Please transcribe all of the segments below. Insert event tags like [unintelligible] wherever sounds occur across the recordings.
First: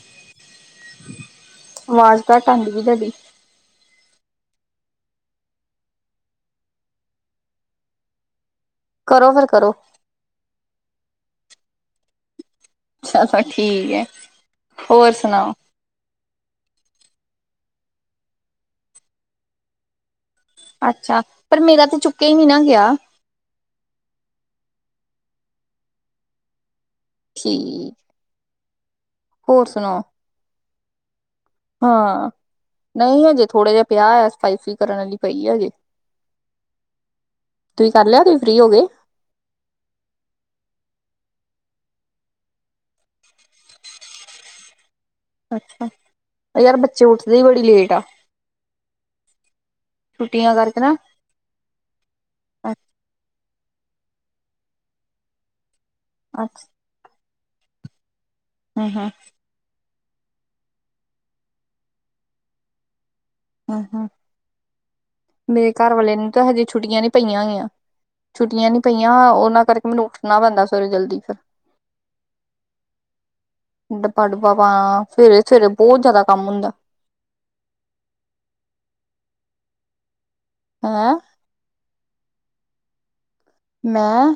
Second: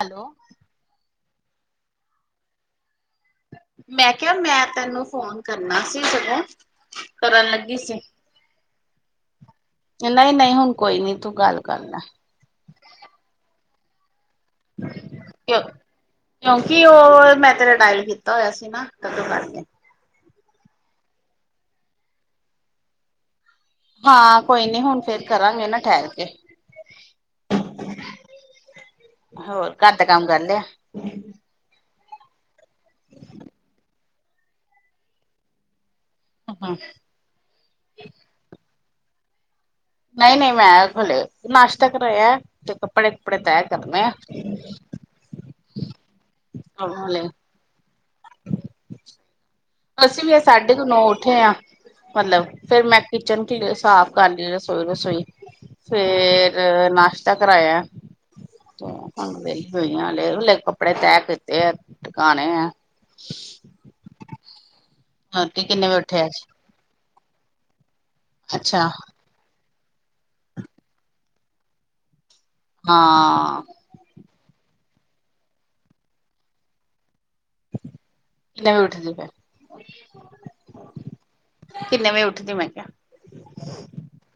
Hello. ਆਵਾਜ਼ ਤਾਂ ਘੱਟ ਆਦੀ ਪਈ ਹੈ ਤੁਹਾਡੀ। ਮੈਂ ਕਿਹਾ ਮੈਂ ਤੈਨੂੰ ਫੋਨ ਕਰਨਾ ਸੀ ਜਦੋਂ ਤੁਰਨ ਲੱਗੀ ਸੀ? ਕਰੋ ਫਿਰ। ਕਰੋ ਨਹੀਂ-ਨਹੀਂ ਹੁਣ ਕੋਈ ਨੀ। ਤੂੰ ਗੱਲ ਕਰ ਲਾ। ਅੱਛਾ ਫੇਰ ਠੀਕ ਹੈ। ਹੋਰ ਸੁਣਾਓ? ਕਿਉਂ ਕਿਉਂਕਿ ਉਹ ਮੈਂ ਤੇਰਾ ਡਾਇਲ ਕੀਤਾ ਹੋਇਆ ਸੀ, ਨਾ ਤਾਂ ਕਰਕੇ? ਅੱਛਾ ਪਰ ਮੇਰਾ ਤੇ ਚੁੱਕਿਆ ਹੀ ਨੀ ਨਾ ਗਿਆ। ਹਾਂ ਕੋਈ ਨੀ ਹੁਣ ਫੇਰ ਕਰਾਂਗੇ ਨਾ ਠਹਿਰ ਕੇ। ਠੀਕ। ਹੋਰ ਘਰ ਦਾ ਕੰਮ ਕਰ ਲਿਆ ਹੈ? ਹੂੰ। ਹਾਂ ਨਹੀਂ ਹਜੇ ਥੋੜੇ ਜਿਹੇ ਪਿਆ ਆ ਸਫ਼ਾਈ ਸੁਫਾਈ ਕਰਨ ਆਲੀ ਪਈ ਆ ਹਜੇ। ਹੂੰ, ਤੁਸੀਂ ਕਰ ਲਿਆ ਹੈ, ਤੁਸੀਂ ਫ੍ਰਰੀ ਹੋ ਗਏ? ਨਹੀਂ ਨਹੀਂ ਮੈਂ ਹਲੇ ਨਾਸ਼ਤਾ ਕਰਾਇਆ, ਤੇ ਕੱਪੜੇ ਕੁੱਪੜੇ ਤੈਅ ਕਰਨੇ ਆ। ਅੱਛਾ ਯਾਰ ਬੱਚੇ ਉੱਠਦੇ ਹੀ ਬੜੀ ਲੇਟ ਆ। ਹਾਂਜੀ। ਅਸੀਂ ਵੀ ਅੱਜ ਛੁੱਟੀਆਂ ਸਾਢੇ ਕਰਕੇ ਕ ਨਾ ਨੌ ਉੱਠੇ ਆ ਮਤਲਬ ਫੇਰ ਮੈਂ ਕਿਚਨ ਕੀਤੇ ਸਾਫ਼ ਕਰ ਜਾਈਆਂ ਰਸੋਈ ਰੁਸੋਈ। ਫੇਰ ਅੱਛਾ ਨਾਸ਼ਤਾ। ਤਾਂ ਕਰਾਇਆ ਤੇ ਹੂੰ ਹੂੰ ਹੁਣ ਵੀ ਦਈਆਂ ਲੇ ਲ ਕੱਪੜੇ ਤੈਅ ਕੀਤੇ ਐ, ਟਿਕਾਣੇ ਐ। ਹਾਂ ਹਾਂ ਰਾਤੀ ਮੇਰੇ ਕਿੰਨੇ ਘਰ ਵਜੇ ਵਾਲੇ ਉੱਠਿਆ ਨੂੰ ਅੱਜ ਤਾਂ ਹਜੇ ਛੁੱਟੀਆਂ ਨੇ। ਪਈਆਂ ਹੋਈਆਂ ਛੁੱਟੀਆਂ ਨੀ ਅੱਛਾ ਪਈਆਂ, ਔਨਾਂ ਕਰਕੇ ਮੈਨੂੰ ਉੱਠਣਾ ਪੈਂਦਾ ਸਵੇਰੇ ਜਲਦੀ, ਫਿਰ। ਹਾਂ ਡਬਾ ਡੁੱਬਾ ਪਾਉਣਾ ਸਵੇਰੇ ਸਵੇਰੇ ਬਹੁਤ ਜ਼ਿਆਦਾ ਕੰਮ ਹੁੰਦਾ। ਕਿੰਨੇ ਵਜੇ ਉਠਦੀ ਫ਼ਿਰ ਹੈਂ ਵਜੇ ਉੱਠਦੀ, ਮੈਂ ਕਿਹਾ ਮੈਂ,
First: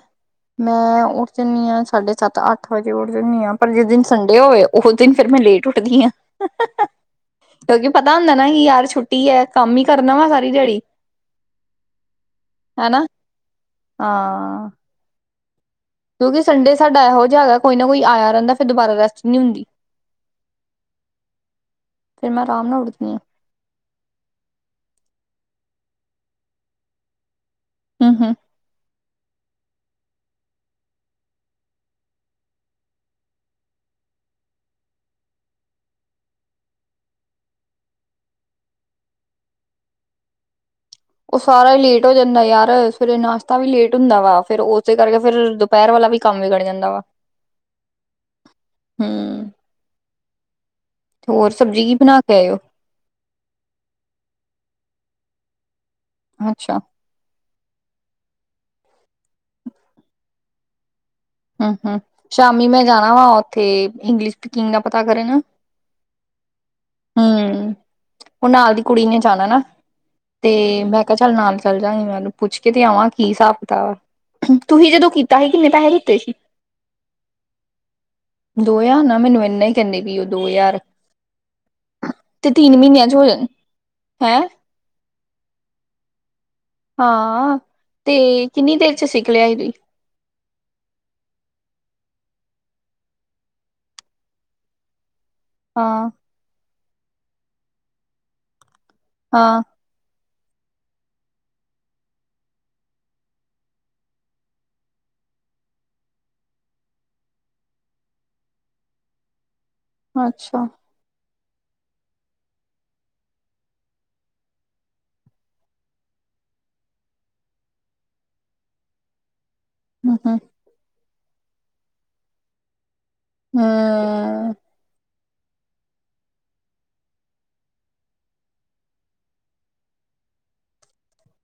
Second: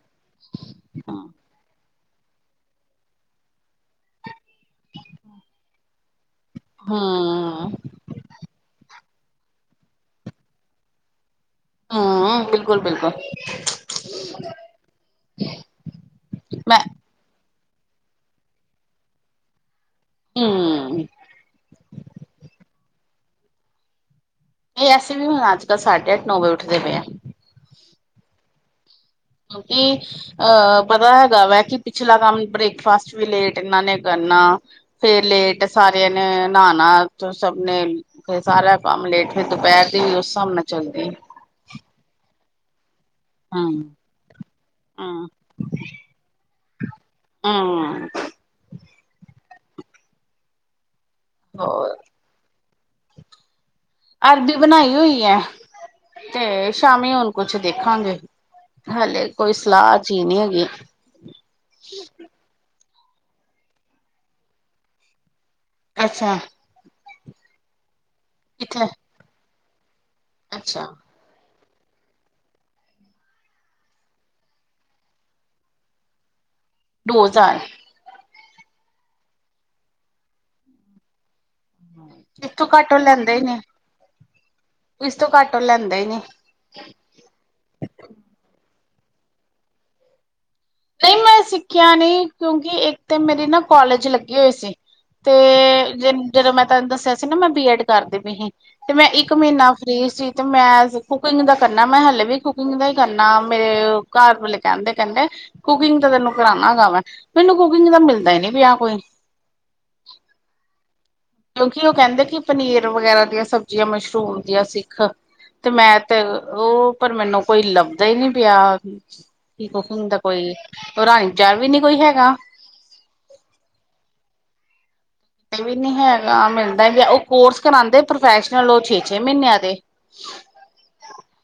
ਮੈਂ ਉੱਠ ਹੂੰ ਜਾਂਦੀ ਹਾਂ ਸਾਡੇ ਸੱਤ ਅੱਠ ਵਜੇ ਉੱਠ ਜਾਂਦੀ ਆਂ, ਪਰ ਜਿਸ ਦਿਨ ਸੰਡੇ ਹੋਏ, ਉਸ ਦਿਨ ਫੇਰ ਮੈਂ ਲੇਟ ਉੱਠਦੀ ਆਂ। ਕਿਉਂਕਿ ਪਤਾ ਹੁੰਦਾ ਨਾ ਕਿ ਯਾਰ ਛੁੱਟੀ ਟੀ ਹੈ, ਕੰਮ ਹੀ ਕਰਨਾ ਵਾ ਸਾਰੀ ਦਿਹਾੜੀ। ਹਾਂ ਬਿਲਕੁਲ ਹਨਾ ਬਿਲਕੁਲ ਹਾਂ ਹ [inaudible] ਕਿਉਂਕਿ ਸੰਡੇ ਸਾਡਾ ਇਹੋ ਜਿਹਾ ਹੈ ਕੋਈ ਨਾ ਕੋਈ ਆਇਆ ਰਹਿੰਦਾ ਫੇਰ ਦੁਬਾਰਾ ਰੈਸਟ ਨਹੀਂ ਹੁੰਦੀ। ਹੂੰ ਫਿਰ ਮੈਂ ਆਰਾਮ ਨਾਲ ਉੱਠਦੀ। ਹਾਂ ਇਹ ਅਸੀ ਵੀ ਹੁਣ ਅੱਜ ਕੱਲ੍ਹ, ਸਾਢੇ ਅੱਠ ਨੌ ਵਜੇ ਉੱਠਦੇ ਪਏ ਆ। ਹੂ ਹੂ ਕਿਉਂਕਿ ਅਹ ਪਤਾ ਹੈਗਾ ਵੈ ਕਿ ਪਿਛਲਾ ਕੰਮ ਬ੍ਰੇਕਫਾਸਟ ਵੀ ਲੇਟ ਇਹਨਾਂ ਨੇ ਕਰਨਾ, ਫੇਰ ਲੇਟ ਸਾਰਿਆਂ ਨੇ ਨਹਾਣਾ ਸਭ ਨੇ ਫੇਰ ਸਾਰਾ ਕੰਮ ਲੇਟ, ਫਿਰ ਦੁਪਹਿਰ ਦੀ ਉਸ ਹਿਸਾਬ ਨਾਲ ਚੱਲਦੀ ਔ ਸਾਰਾ ਹੀ ਲੇਟ ਹੋ ਜਾਂਦਾ ਯਾਰ। ਅਸ ਫੇਰ, ਨਾਸ਼ਤਾ ਵੀ ਲੇਟ ਹੂੰ ਹੁੰਦਾ ਵਾ। ਫੇਰ ਉਸੇ ਕਰਕੇ ਹੂੰ ਫੇਰ ਦੁਪਹਿਰ ਵਾਲਾ ਵੀ ਕੰਮ ਵਿਗੜ ਜਾਂਦਾ ਵਾ। ਹਮ। ਤੇ ਹੋਰ ਸਬਜ਼ੀ ਕੀ ਬਣਾ ਕੇ ਆਇਓ? ਅਰਬੀ ਬਣਾਈ ਹੋਈ ਹੈ। ਤੇ, ਅੱਛਾ ਸ਼ਾਮੀ ਹੁਣ- ਕੁਛ ਦੇਖਾਂਗੇ, ਹਲੇ ਕੋਈ ਸਲਾਹ ਜਿਹੀ ਨਹੀਂ ਹੈਗੀ। ਹੂੰ-ਹੂੰ, ਸ਼ਾਮੀ ਮੈਂ [unintelligible] ਜਾਣਾ ਵਾ ਉੱਥੇ ਇੰਗਲਿਸ਼ ਸਪੀਕਿੰਗ ਦਾ ਪਤਾ ਕਰ ਨ। ਅੱਛਾ। ਹੂੰ, ਹੁਣ ਨਾਲ ਦੀ ਕਿੱਥੇ ਕੁੜੀ ਨੇ ਜਾਣਾ ਨਾ ਤੇ, ਅੱਛਾ ਮੈਂ ਕਿਹਾ ਚੱਲ ਨਾਲ ਚੱਲ ਜਾਂਗੀ, ਮੈਨੂੰ ਪੁੱਛ ਕੇ ਤੇ ਆਵਾਂ ਕੀ ਹਿਸਾਬ ਕਿਤਾਬ ਆ। ਤੁਸੀਂ ਜਦੋਂ ਕੀਤਾ ਸੀ ਕਿੰਨੇ ਪੈਸੇ ਤੇ ਸੀ ਦੋ ਹਜ਼ਾਰ। ਦੋ ਹਜ਼ਾਰ, ਨਾ ਮੈਨੂੰ ਇੰਨਾ ਹੀ ਕਹਿੰਦੇ, ਵੀ ਉਹ ਦੋ ਹਜ਼ਾਰ ਤੇ, ਇਸ ਤੋਂ ਤਿੰਨ ਘੱਟ ਮਹੀਨਿਆਂ ਚ ਹੋ ਲੈਂਦਾ ਹੀ ਜਾਣਾ ਏ। ਨੀ ਹੈਂ ਇਸ ਘੱਟ ਲੈਂਦਾ ਹੀ, ਨੀ ਹਾਂ, ਤੇ ਕਿੰਨੀ ਦੇਰ ਤੇ, ਸਿੱਖ ਲਿਆ ਈ ਵੀ ਨਹੀਂ, ਮੈਂ ਸਿੱਖਿਆ ਨਹੀਂ, ਕਿਉਂਕਿ ਇੱਕ ਤਾਂ, ਮੇਰੀ ਨਾ ਕੋਾਲਜ ਲੱਗੇ ਹੋਈ ਸੀ। ਤੇ, ਹਾਂ ਜਦੋਂ ਮੈਂ ਤੈਨੂੰ ਦੱਸਿਆ ਸੀ ਨਾ, ਮੈਂ ਬੀ ਐਡ ਕਰ ਦੀ ਪਈ ਆ। ਤੇ, ਮੈਂ ਇੱਕ ਮਹੀਨਾ ਹਾਂ ਫੀਸ ਸੀ ਤੇ ਮੈਂ ਕੁਕਿੰਗ ਦਾ ਕਰਨਾ, ਮੈਂ ਹਲੇੇ ਵੀ ਕੁਕਿੰਗ ਦਾ ਹੀ ਕਰਨਾ, ਮੇਰੇ ਘਰ ਵਲੇ ਕਹਿੰਦੇ, ਕਹਿੰਦੇ ਕੁਕਿੰਗ ਤਾਂ ਤੈਨੂੰ ਕਰਾਣਾ ਹੇਗਾ ਵੈਂ। ਮੈਨੂੰ ਕੁਕਿੰਗ ਤਾਂ ਮਿਲਦਾ ਹੀ ਨੀ ਪਿਆ ਕੋਈ ਅੱਛਾ। ਕਿਉਂਕਿ ਉਹ ਕਹਿੰਦੇ ਕਿ ਪਨੀਰ ਵਗੈਰਾ ਦੀਆਂ ਸਬਜ਼ੀਆਂ, ਮਸ਼ਰੂਮ ਦੀਆਂ, ਸਿੱਖ। ਤੇ, ਮੈਂ ਤੇ ਉਹ ਪਰ, ਮੈਨੂੰ ਕੋਈ ਲੱਭਦਾ ਹੀ ਨਹੀਂ ਪਿਆ। ਕੀ ਕੁ [unintelligible] ਸੁੁੰ ਹਮ ਤਾਂ ਹਮ ਕੋਈ ਰਾਣੀ ਨੂੰ ਚੈਨ ਵੀ ਨੀ ਕੋਈ ਹੈਗਾ। ਹੂੰ। ਵੀ ਨੀ ਹੈਗਾ। ਮਿਲਦਾ ਗਿਆ ਉਹ ਕੋਰਸ ਕਰਾਂਦੇ ਪ੍ਰੋਫੈਸ਼ਨਲ ਉਹ ਛੇ- ਛੇ ਮਹੀਨਿਆਂ ਦੇ।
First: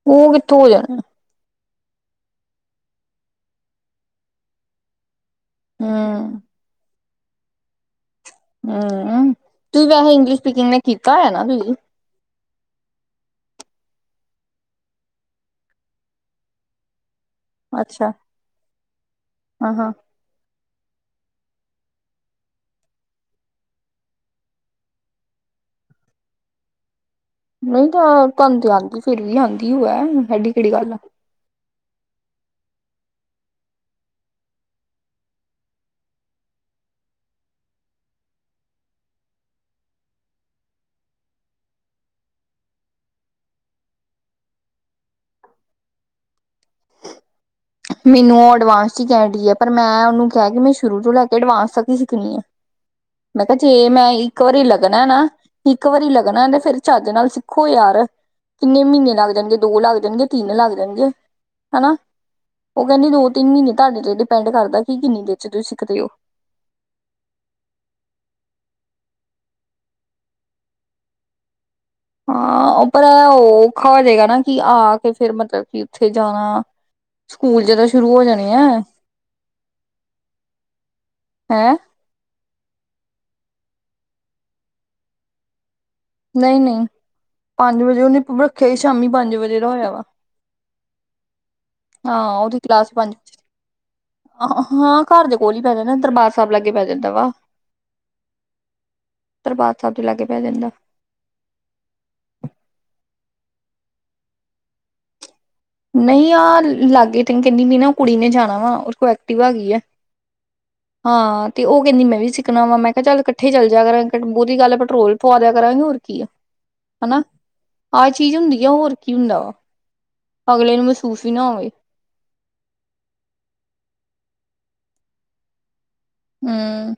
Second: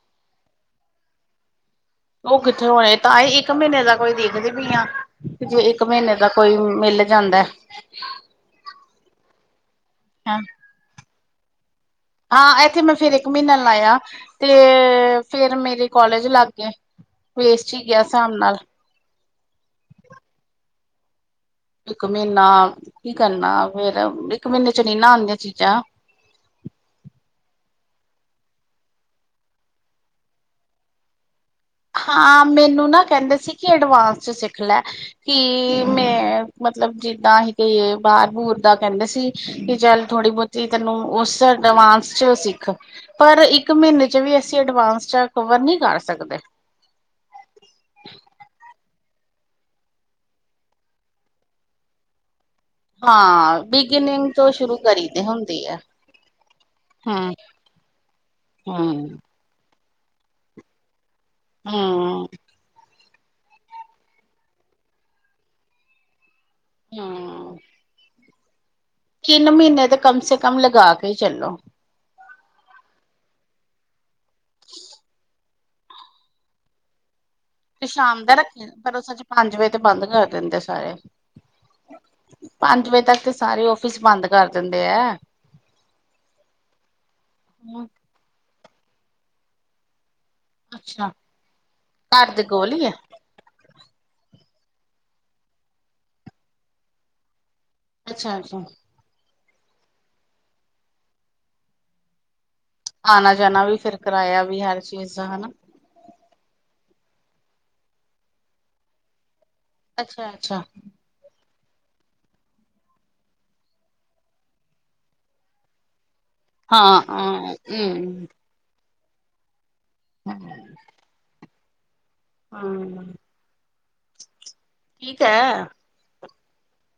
ਉਹ, ਕਿੱਥੋਂ ਹੋ ਜਾਣਾ ਆ। ਉਹ, ਕਿੱਥੇ ਹੋਣੇ, ਤਾਂ ਇੱਕ ਮਹੀਨੇ ਦਾ ਕੋਈ [unintelligible] ਦੇਖਦੇ ਪਈ ਆ। ਜੇ ਇੱਕ ਮਹੀਨੇ ਦਾ ਹਮ ਕੋਈ ਮੇਲੇ ਜਾਂਦਾ ਏ। ਤੂੰ ਵੀ ਆ ਇੰਗਲਿਸ਼ ਸਪੀਕਿੰਗ ਨੀ ਕੀ- [unintelligible] ਤਾ, ਹੈਨਾ, ਬੀ ਹਾਂ, ਇੱਥੇ ਮੈਂ ਫੇਰ ਇੱਕ ਮਹੀਨਾ ਲਾਇਆ ਤੇ, ਫੇਰ ਮੇਰੇ ਕੌਲੇਜ ਲਾਗ ਗਏ। ਵੇਸਟ ਹੀ ਗਿਆ ਅੱਛਾ ਹਸਾਬ ਨਾਲ ਹਾਂ ਹਾਂ ਇੱਕ ਮਹੀਨਾ ਕੀ ਕਰਨਾ, ਫੇਰ ਇੱਕ ਮਹੀਨੇ'ਚ ਨਹੀਂ ਨਾ ਆਂਦੀਆਂ ਚੀਜ਼ਾਂ। ਨਹੀਂ ਤਾਂ, ਤੁਹਾਨ ਤੇ ਆਉਂਦੀ ਫਿਰ ਵੀ, ਆਉਂਦੀ ਹੋ, ਐਡੀ ਕਿਹੜੀ ਗੱਲ ਹਾਂ, ਮੈਨੂੰ ਨਾ ਕਹਿੰਦੇ ਸੀ ਕਿ, ਅਡਵਾਂਸ'ਚ ਸਿੱਖ ਲੈ, ਕਿ ਮੈਂ' ਮਤਲਬ ਜਿੱਦਾਂ ਹੀ ਬਾਹਰ-ਬੁਰ ਦਾ ਕਹਿੰਦੇ ਸੀ, ਕਿ ਚੱਲ ਥੋੜ੍ਹੀ ਬਹੁਤੀ ਤੈਨੂੰ ਉਸ ਐਡਵਾਂਸ'ਚ ਸਿੱਖ, ਪਰ ਇੱਕ ਮਹੀਨੇ'ਚ ਵੀ ਅਸੀਂ, ਅਡਵਾਂਸ'ਚ ਕਵਰ ਨਹੀਂ ਕਰ ਸਕਦੇ। ਮੈਨੂੰ ਐਡਵਾਂਸ ੱਚੀ ਕਹਿ ਡਦੀ ਹੈ ਪਰ, ਮੈਂ ਉਹਨੂੰ ਕਿਹਾ ਕਿ, ਮੈਂ ਸ਼ੁਰੂ ਤੋਂ ਲੈਕੇ ਐਡਵਾਂਸ ਤੱਕ ਹੀ ਸਿੱਖਣੀ ਏ। ਮੈਂ, ਕਿਹਾ ਹਾਂ ਜੇ ਮੈਂ ਬਿਗਨਿੰਗ ਇੱਕ ਤੋਂ ਵਾਰੀ ਸ਼ੁਰੂ ਲੱਗਣਾ ਕਰੀ ਨਾ, ਤੇ ਹੁੰਦੀ ਹੈ ਇੱਕ ਵਾਰੀ ਲੱਗਣਾ ਤੇ, ਫੇਰ ਚੱਜ ਨਾਲ ਹਮ ਸਿੱਖੋ ਯਾਰ, ਕਿੰਨੇ ਮਹੀਨੇ ਹਮ ਲੱਗ ਜਾਣਗੇ, ਦੋ ਲੱਗ ਜਾ ਲਾਗ ਜਾਣਗੇ, ਤਿੰਨ ਲੱਗ ਜਾਣਗੇ। ਹੂੰ ਹਨਾ। ਉਹ ਕਹਿੰਦੀ ਦੋ- ਤਿੰਨ ਮਹੀਨੇ ਤੁਹਾਡੇ ਤੇ, ਡਿਪੈਂਡ ਕਰਦਾ ਕਿ ਕਿੰਨੀ ਦੇਰ'ਚ ਤੁਸੀਂ ਸਿੱਖਦੇ ਹੋ। ਹਾਂ। ਤਿੰਨ ਮਹੀਨੇ ਤੇ, ਕਮ ਸੇ ਕਮ, ਲਗਾ ਕੇ ਚੱਲੋ ਹਾਂ, ਉ ਪਰ, ਔਖਾ ਹੋ ਜਾਏਗਾ ਨਾ, ਕਿ ਆਕੇ ਫਿਰ ਮਤਲਬ ਕਿ ਉੱਥੇ ਜਾਣਾ ਸਕੂਲ ਤੇ ਜਦੋਂ ਸ਼ੁਰੂ ਹੋ ਸ਼ਾਮ ਦਾ ਜਾਣੇ ਆ ਰੱਖੀ, ਪਰ ਉਹ ਸਜ ਪੰਜ-ਵਜੇ ਤੇ, ਬੰਦ ਕਰ ਦਿੰਦੇ ਸਾਰੇ। ਹੈਂ ਪੰਜ- ਵਜੇ ਤੱਕ ਤੇ, ਸਾਰੇ ਆਫਿਸ ਬੰਦ ਕਰ ਦਿੰਦੇ ਹੈ। ਨਹੀਂ- ਨਹੀਂ ਪੰਜ-ਵਜੇ ਉਹਨੇ ਤਗ ਈ ਸ਼ਾਮੀ ਪੰਜ- ਵਜੇ ਦਾ, ਹੋਇਆ ਵਾ। ਅੱਛਾ ਹਾਂ, ਘਰ ਦੇ ਉਹਦੀ ਕੋਲ ਹੀ ਹੈ ਕਲਾਸ ਪੰਜ ਹ, ਹਾਂ। ਘਰ ਦੇ ਕੋਲ ਹੀਈ ਪੈ ਜਾਂਦਾ, ਦਰਬਾਰ ਸਾਹਿਬ ਲਾਗੇ ਪੈ ਜਾਂਦਾ ਵਾ। ਅੱਛਾ-ਅੱਛਾ। 'ਦਰਬਾਰ ਸਾਹਿਬ' ਤੋਂ ਲਾਗੇ ਪੈ ਜਾਂਦਾ। ਆਣਾ ਜਾਣਾ ਵੀ ਫਿਰ ਕਰਾਇਆ ਵੀ, ਹਰ ਚੀਜ਼ ਹਨਾ। ਨਹੀਂ ਆਹ ਲਾਗੇ ਤ, ਕਹਿੰਦੀ ਵੀ ਨਾ ਕੁੜੀ ਨੇ ਜਾਣਾ ਵਾ ਕੋ ਐਕਟੀਵਾ ਹੈਗੀ ਹੈ। ਅੱਛਾ ਅੱਛਾ ਹਾਂ ਤੇ, ਉਹ ਕਹਿੰਦੀ ਮੈਂ, ਵੀ ਸਿੱਖਣਾ ਵਾ, ਮੈਂ ਕਿਹਾ ਚੱਲ ਇਕੱਠੇ ਚੱਲ ਜਾਿਆ ਕਰਾਂਗੇ, ਬਹੁਤੀ ਗੱਲ ਹੈ, ਪੈਟਰੋਲ ਪਵਾ ਦਿਆ ਕਰਾਂਗੇ ਹੋਰ ਕੀ ਆ ਹਾਂ, ਹਨਾ ਹਾਂ ਆਹ ਹੂੰ। ਚੀਜ਼ ਹੁੰਦੀ ਆ ਹੋਰ ਕੀ ਹੁੰਦਾਓ ਅਗਲੇ ਨੂੰ ਮਹਸੂਸ ਹੀ ਨਾ ਹੋਵੇ। ਹੂੰ ਠੀਕ ਹੈ। ਹਮ,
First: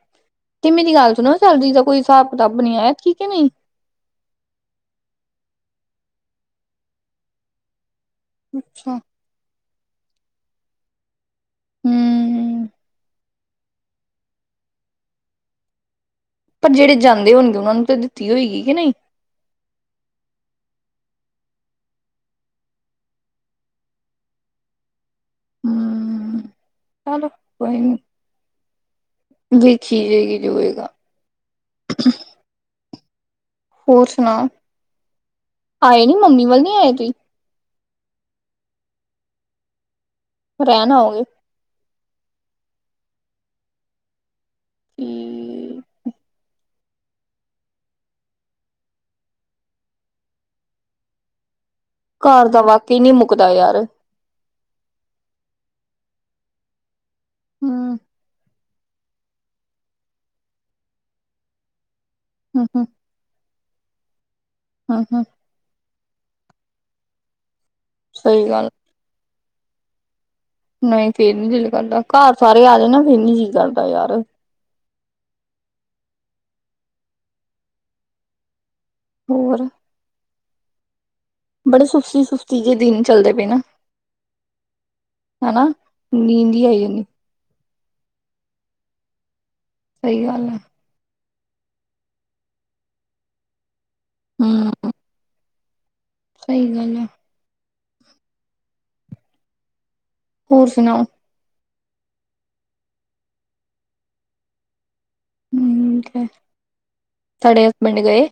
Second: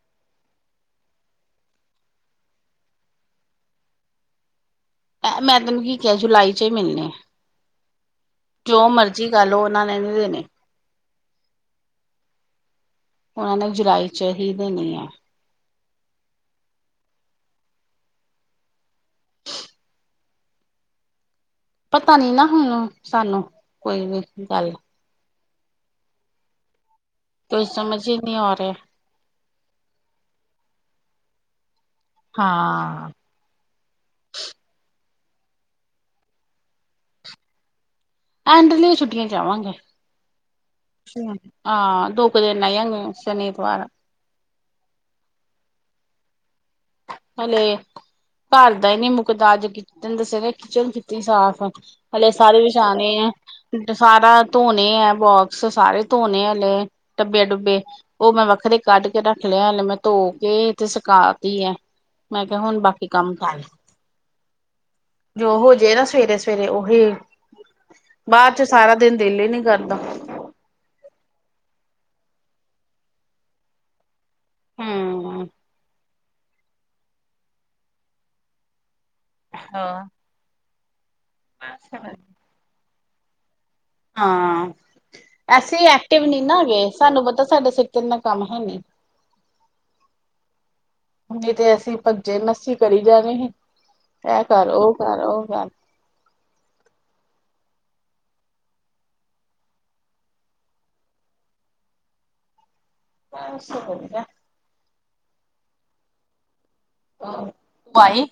ਤੇ ਮੇਰੀ ਗੱਲ ਸੁਣੋ ਸੈਲਰੀ ਦਾ ਕੋਈ ਹਿਸਾਬ-ਕਿਤਾਬ ਬਨੀਆ ਹੈ, ਕੇ ਨਹੀਂ? ਮੈਂ, ਤੈਨੂੰ ਕੀ ਕਿਹਾ ਜੁਲਾਈ'ਚ ਹੀ ਮਿਲਣੇ ਆ। ਜੋ ਅੱਛਾ ਮਰਜੀ ਕਾਰ ਲੋ ਨਾਲੈ ਨਈ ਦੇਣੇ। ਹੂੰ। ਉਹਨਾਂ ਨੇ, ਜੁਲਾਈ'ਚ ਹੀ ਦੇਣੇ ਆ। ਪਰ ਜਿਹੜੇ ਜਾਂਦੇ ਹੋਣਗੇ, ਉਹਨਾਂ ਨੂੰ ਤਾਂ ਦਿੱਤੀ ਹੋਏਗੀ, ਕਿ ਨਹੀਂ। ਪਤਾ ਨੀ ਨਾ ਹੁਣ ਸਾਨੂੰ ਕੋਈ ਵੀ ਗੱਲ ਹਮ ਚਲੋ ਕੋਈ ਨੀ ਸਮਝ ਹੀ ਨਹੀਂ ਆ ਰਿਹਾ ਵੇਖੀ ਜਾਏਗੀ ਜੋ ਹੋਏਗਾ। ਹਾਂ। ਹੋਰ ਸੁਣਾਓ ਆਏ ਨੀ ਮੰਮੀ ਵੱਲ ਨੀ ਆਏ ਤੁਂਸੀ। ਐਂਡਲੀ ਛੁੱਟੀਆਂ ਚ ਆਵਾਂਗੇ। ਰਹਿਣ ਆਓਗੇ ਆਹ ਦੋ ਕੁ ਦਿਨ ਰੈਜਾਗੇ। ਸ਼ਨੀ, ਇਤਵਾਰ ਹੂੰ। ਹਲੇ ਘਰ ਦਾ ਹੀ ਨਹੀਂ ਮੁੱਕਦਾ ਅੱਜ ਸਵੇਰੇ ਕਿਚਨ ਕੀਤੀ ਸੀ ਸਾਫ਼। ਹਲੇ ਘਰ ਸਾਰੇ ਦਾ ਵਾਕਈ ਵਿਛਾਉਣੇ ਨੀ ਮੁੱਕਦਾ ਯਾਰ ਹੈ, ਸਾਰਾ ਧੋਣੇ ਹੈ, ਬੋਕਸ ਸਾਰੇ। ਧੋਣੇ ਆ ਹਲੇ। ਡੱਬੇ ਡੁੱਬੇ ਹੂੰ ਉਹ ਮੈਂ ਵੱਖਰੇ। ਕੱਢ ਕੇ ਰੱਖ ਲਿਆ, ਹਲੇ ਮੈਂ ਧੋ ਕੇ ਤੇ ਸੁਕਾ ਤੀ ਆ ਹੈ। ਮੈਂ ਕਿਹਾ ਹੂੰ ਹੁਣ ਹੂੰ ਬਾਕੀ ਕੰਮ ਕਰ ਹੂੰ ਹੂੰ ਜੋ ਹੋ ਜੇ ਨਾ। ਸਵੇਰੇ ਸਵੇਰੇ ਉਹੀ। ਸਹੀ ਬਾਅਦ ਚ ਗੱਲ ਸਾਰਾ ਦਿਨ ਦਿਲ ਹੀ ਨੀ ਕਰਦਾ। ਨਹੀਂ ਫੇਰ ਨੀ ਦਿਲ ਕਰਦਾ ਘਰ ਸਾਰੇ ਆ ਜਾ ਨਾ ਫੇਰ ਨੀ ਦਿਲ ਕਰਦਾ ਯਾਰ। ਹੂੰ। ਹੋਰ। ਹਾਂ ਬੜੇ ਸੁਸਤੀ ਸੁਸਤੀ ਜਿਹੇ ਦਿਨ। ਚੱਲਦੇ ਪਏ ਨਾ। ਹਾਂ ਹਨਾ ਐਸੀ ਐਕਟਿਵ ਨਹੀਂ ਨੀਂਦ ਨਾ ਹੀ ਆਈ ਹੈਗੇ ਜਾਂਦੀ ਸਾਨੂੰ ਪਤਾ ਸਾਡੇ। ਕਿੰਨਾ ਕੰਮ ਹੈਨੀ। ਸਹੀ ਗੱਲ ਹੈ। ਨਹੀਂ ਤੇ ਅਸੀਂ ਭੱਜੇ ਲਸੀ ਕਰੀ ਜਾਣੇ ਸੀ? ਇਹ ਕਰ ਹੂੰ ਉਹ ਕਰ ਉਹ ਕਰ। ਸਹੀ ਗੱਲ ਆ। ਹੋਰ ਸੁਣਾਓ? ਅਸੀਂ ਵਧੀਆ। ਹੂੰ ਕਿਹ। ਤੁਹਾਡੇ ਹਸਬੈਂਡ ਤੂੰ ਆਈ ਗਏ।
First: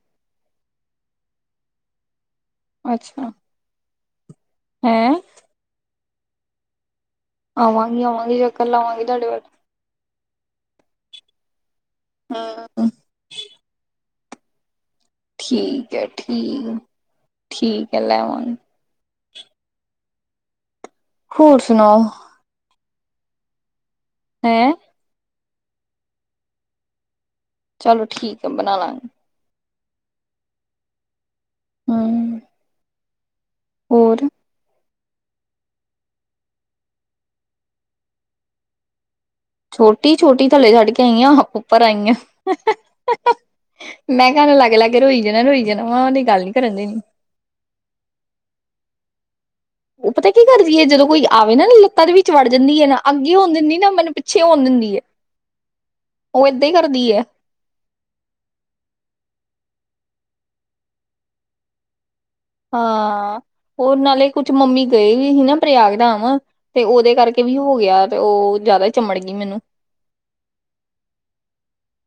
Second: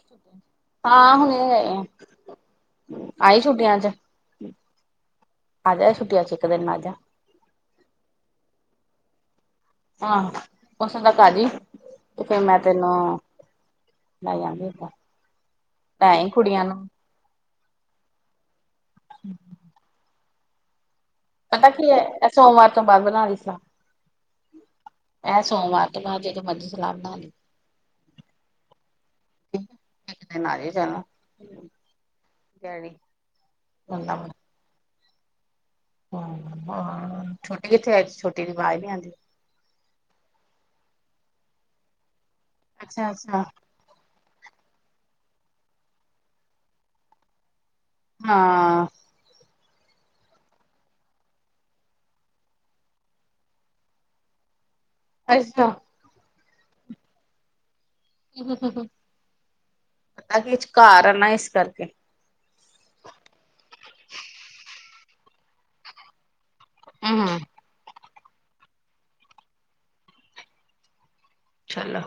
ਹਾਂ ਹੁਣੇ ਆਏ ਆ। ਅੱਛਾ ਆਈ ਛੁੱਟੀਆਂ ਚ ਹੈਂ ਆਜਾ। ਛੁੱਟੀਆਂ 'ਚ ਇੱਕ ਦਿਨ ਲਾਜਾ। ਆਵਾਂਗੀ ਆਵਾਂਗੀ ਚੱਕਰ ਲਵਾਂਗੀ ਤੁਹਾਡੇ ਵੱਲ। ਹਾਂ ਉੱਥੇ ਤਾਂ ਘਰ ਹੀ? ਤੇ ਫਿਰ ਮੈਂ ਹੂੰ ਤੈਨੂੰ। ਲੈ ਜਾਗੇ ਆਪਾਂ। ਠੀਕ ਹੈ ਠੀਕ। ਠੀਕ ਹੈ ਲੈਵਾਗੀ। ਹੂੰ। ਹੋਰ ਪਤਾ ਕੀ ਏ ਸੁਣਾਓ ਇਹ ਸੋਮਵਾਰ ਤੋਂ ਵਾਲ ਬਣਾ ਰਹੀ ਸੀ ਹੈਂ ਇਹ ਸੋਮਵਾਰ ਤੋਂ ਮ ਜਦੋਂ ਮਰਜ਼ੀ ਸਲਾਹ ਬਣਾ ਲਈ ਚਲੋ ਠੀਕ ਹੈ ਬਣਾ ਲਾਂਗੇ। ਇੱਕ ਦਿਨ ਆਜੇ ਜਾਂ ਹਮ ਕੈਰੀ ਉਹਨਾ ਹੋਰ ਮ ਹਮ ਛੋਟੀ ਕਿਥੇ ਛੋਟੀ ਦੀ ਆਵਾਜ਼ ਨਹੀਂ ਆਉਂਦੀ ਛੋਟੀ ਛੋਟੀ ਥੱਲੇ ਛੱਡ ਕੇ ਆਈ ਆ ਉੱਪਰ ਆਈ ਹ ਅੱਛਾ ਅੱਛਾ ਮੈਂ ਕਿਹਾ ਓਹਨੇ ਲਾਗੇ ਲਾਗੇ ਰੋਈ ਜਾਣਾ ਜਿਹਨਾਂ ਰੋਈ ਜਾਣਾ ਉਹਨੇ ਗੱਲ ਨੀ ਕਰਨ ਦੇਣੀ ਹਾਂ ਉਹ ਪਤਾ ਕੀ ਕਰਦੀ ਹੈ ਜਦੋਂ ਕੋਈ ਆਵੇ ਨਾ ਲੱਤਾਂ ਦੇ ਵਿੱਚ ਵੜ ਜਾਂਦੀ ਹੈ ਨਾ ਅੱਗੇ ਹੋਣ ਦਿੰਦੀ ਨਾ ਮੈਨੂੰ ਪਿੱਛੇ ਹੋਣ ਦਿੰਦੀ ਏ ਅੱਛਾ। ਉਹ ਏਦਾਂ ਹੀ ਕਰਦੀ ਹੈ। ਹੂ ਹੂ ਹੂ ਆ ਵਿਚਕਾਰ ਆ ਨਾ ਇਸ ਕਰ ਕੇ ਹਾਂ ਉਹ ਨਾਲੇ ਕੁਛ ਮੰਮੀ ਗਏ ਵੀ ਸੀ ਨਾ ਪ੍ਰਯਾਗ ਧਾਮ ਤੇ ਉਹਦੇ ਹੂੰ, ਕਰਕੇ ਵੀ ਹੋ ਗਿਆ। ਤੇ ਉਹ ਜਿਆਦਾ ਚਮੜ ਗਈ ਮੈਨੂੰ ਚਲੋ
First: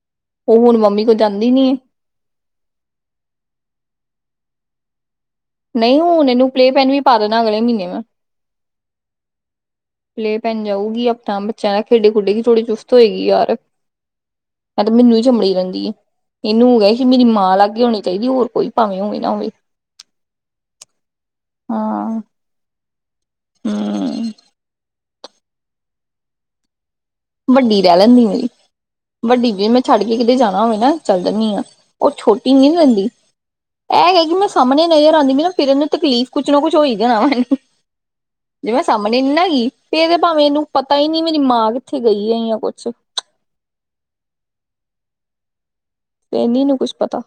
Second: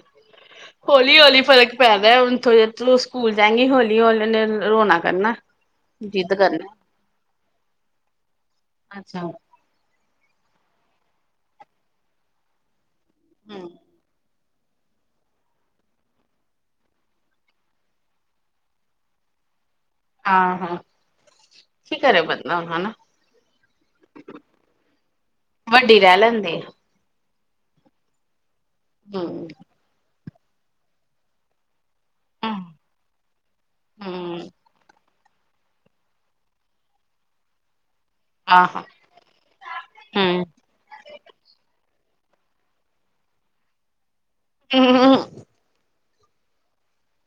ਉਹ ਹੁਣ ਮੰਮੀ ਕੋਲ ਹੌਲੀ ਹੌਲੀ ਜਾਂਦੀ ਨੀ ਫਰਕ ਹੈ ਪੈਦਾ ਹੁਣ ਥ ਹੁਣ ਸਕੂਲ ਜਾਏਗੀ ਹਲੀ ਹੌਲੀ ਰੋਣਾ ਕਰਨਾ ਨਹੀਂ ਹੁਣ ਜਿੱਦ ਇਹਨੂੰ ਕਰਨਾ ਪਲੇ ਪੈਨ ਵੀ ਪਾ ਦੇਣਾ ਅਗਲੇ ਮਹੀਨੇ ਮੈਂ ਅੱਛਾ। ਪਲੇਅ ਪੈਨ ਜਾਊਗੀ ਹਫ਼ਤਾ ਬੱਚਿਆਂ ਦਾ ਖੇਡੇ ਖੇਡੇਗੀ ਥੋੜੀ ਚੁਸ ਹੋਏਗੀ ਯਾਰ ਹੂੰ, ਮੈਂ ਤੇ ਮੈਨੂੰ ਹੀ ਚਮੜੀ ਰਹਿੰਦੀ ਇਹਨੂੰ ਸੀ ਮੇਰੀ ਮਾਂ ਲਾਗੇ ਹੋਉਣੀ ਚਾਹੀਦੀ ਹੋਰ ਕੋਈ ਭਾਵੇਂ ਹੋਵੇ ਨਾ ਹੋਵੇ ਆਹ ਹਾਂ ਕੀ ਹਾਂ ਕਰੇ ਬੰਦਾ ਹਨਾ ਹਮ ਵੱਡੀ ਰਹਿ ਲੈਂਦੀ ਆ ਵੱਡੀ ਰਹਿ ਲੈਂਦੀ ਮੇਰੀ ਹੂੰ। ਵੱਡੀ ਜ ਮੈਂ ਛੱਡ ਵੀ ਕਿਤੇ ਜਾਣਾ ਹੋਵੇ ਨਾ ਚੱਲ ਜਾਨੀ ਆਾਂ ਉਹ ਛੋਟੀ ਨਹੀਂ ਰਹਿੰਦੀ ਇਹ ਹੈਗਾ ਕਿ ਮੈਂ ਹੂੰ, ਸਾਹਮਣੇ ਰਹਿ ਜਾਂਦੀ ਨਾ ਫਿਰਨ ਨੂੰ ਤਕਲੀਫ਼ ਕੁਛ ਨਾ ਕੁਛ ਹੋਈ ਜਾਣਾ ਵਾ ਜੇ ਆਹੋ ਮੈਂ ਸਾਹਮਣੇ ਨਹੀਂ ਨਾ ਹੈਗੀ ਫ਼ਿਰ ਤੇ ਭਾਵੇਂ ਹੂੰ। ਇਹਨੂੰ ਪਤਾ ਹੀ ਨੀ ਮੇਰੀ ਮਾਂ ਉੱਥੇ ਗਈ ਆ ਜਾਂ ਕੁਛ ਹਮ ਹਮ ਤੇ ਫੇਰ ਨੀ ਏਨੂੰ ਪਤਾ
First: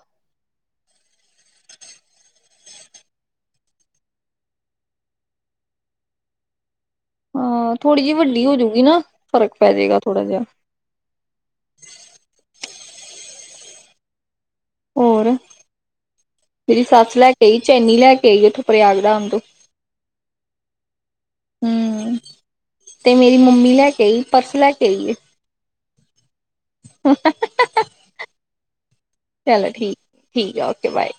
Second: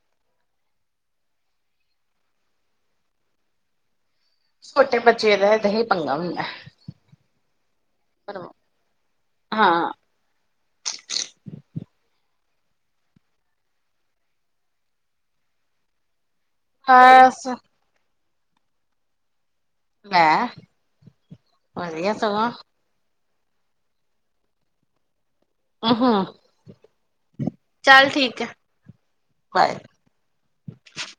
ਛੋਟੇ ਬੱਚੇ ਰਹੇ ਦਾ ਹੀ ਪੰਗਾ ਹੁੰਦਾ। ਹਾਂ ਥੋੜ੍ਹੀ ਜਿਹੀ ਵੱਡੀ ਹੋਜੂਗੀ ਨਾ ਫ਼ਰਕ ਪੈ ਹਾਂ। ਜਾਏਗਾ ਥੋੜਾ ਜਿਹਾ। ਹੋਰ? ਮੇਰੀ ਸੱਸ ਲੈ ਬਸ ਆਈ ਚੈਨੀ ਲੈ ਕੇ- ਦੇ ਗਏ ਥੇ ਪ੍ਰਿਆਗ ਦਾਮ ਤੋਂ। ਹੈ ਵਧੀਆ ਹੂੰ ਸਮਾ। ਤੇ ਮੇਰੀ ਮੰਮੀ ਲੈ ਕੇ ਆਈ, ਪਰਸ ਲੈ ਕੇ ਆਈ ਏ। ਆ ਹੂ। ਚਲੋ ਬਾਏ। ਠੀਕ ਠੀਕ ਆ ਓਕੇ ਬਾਏ।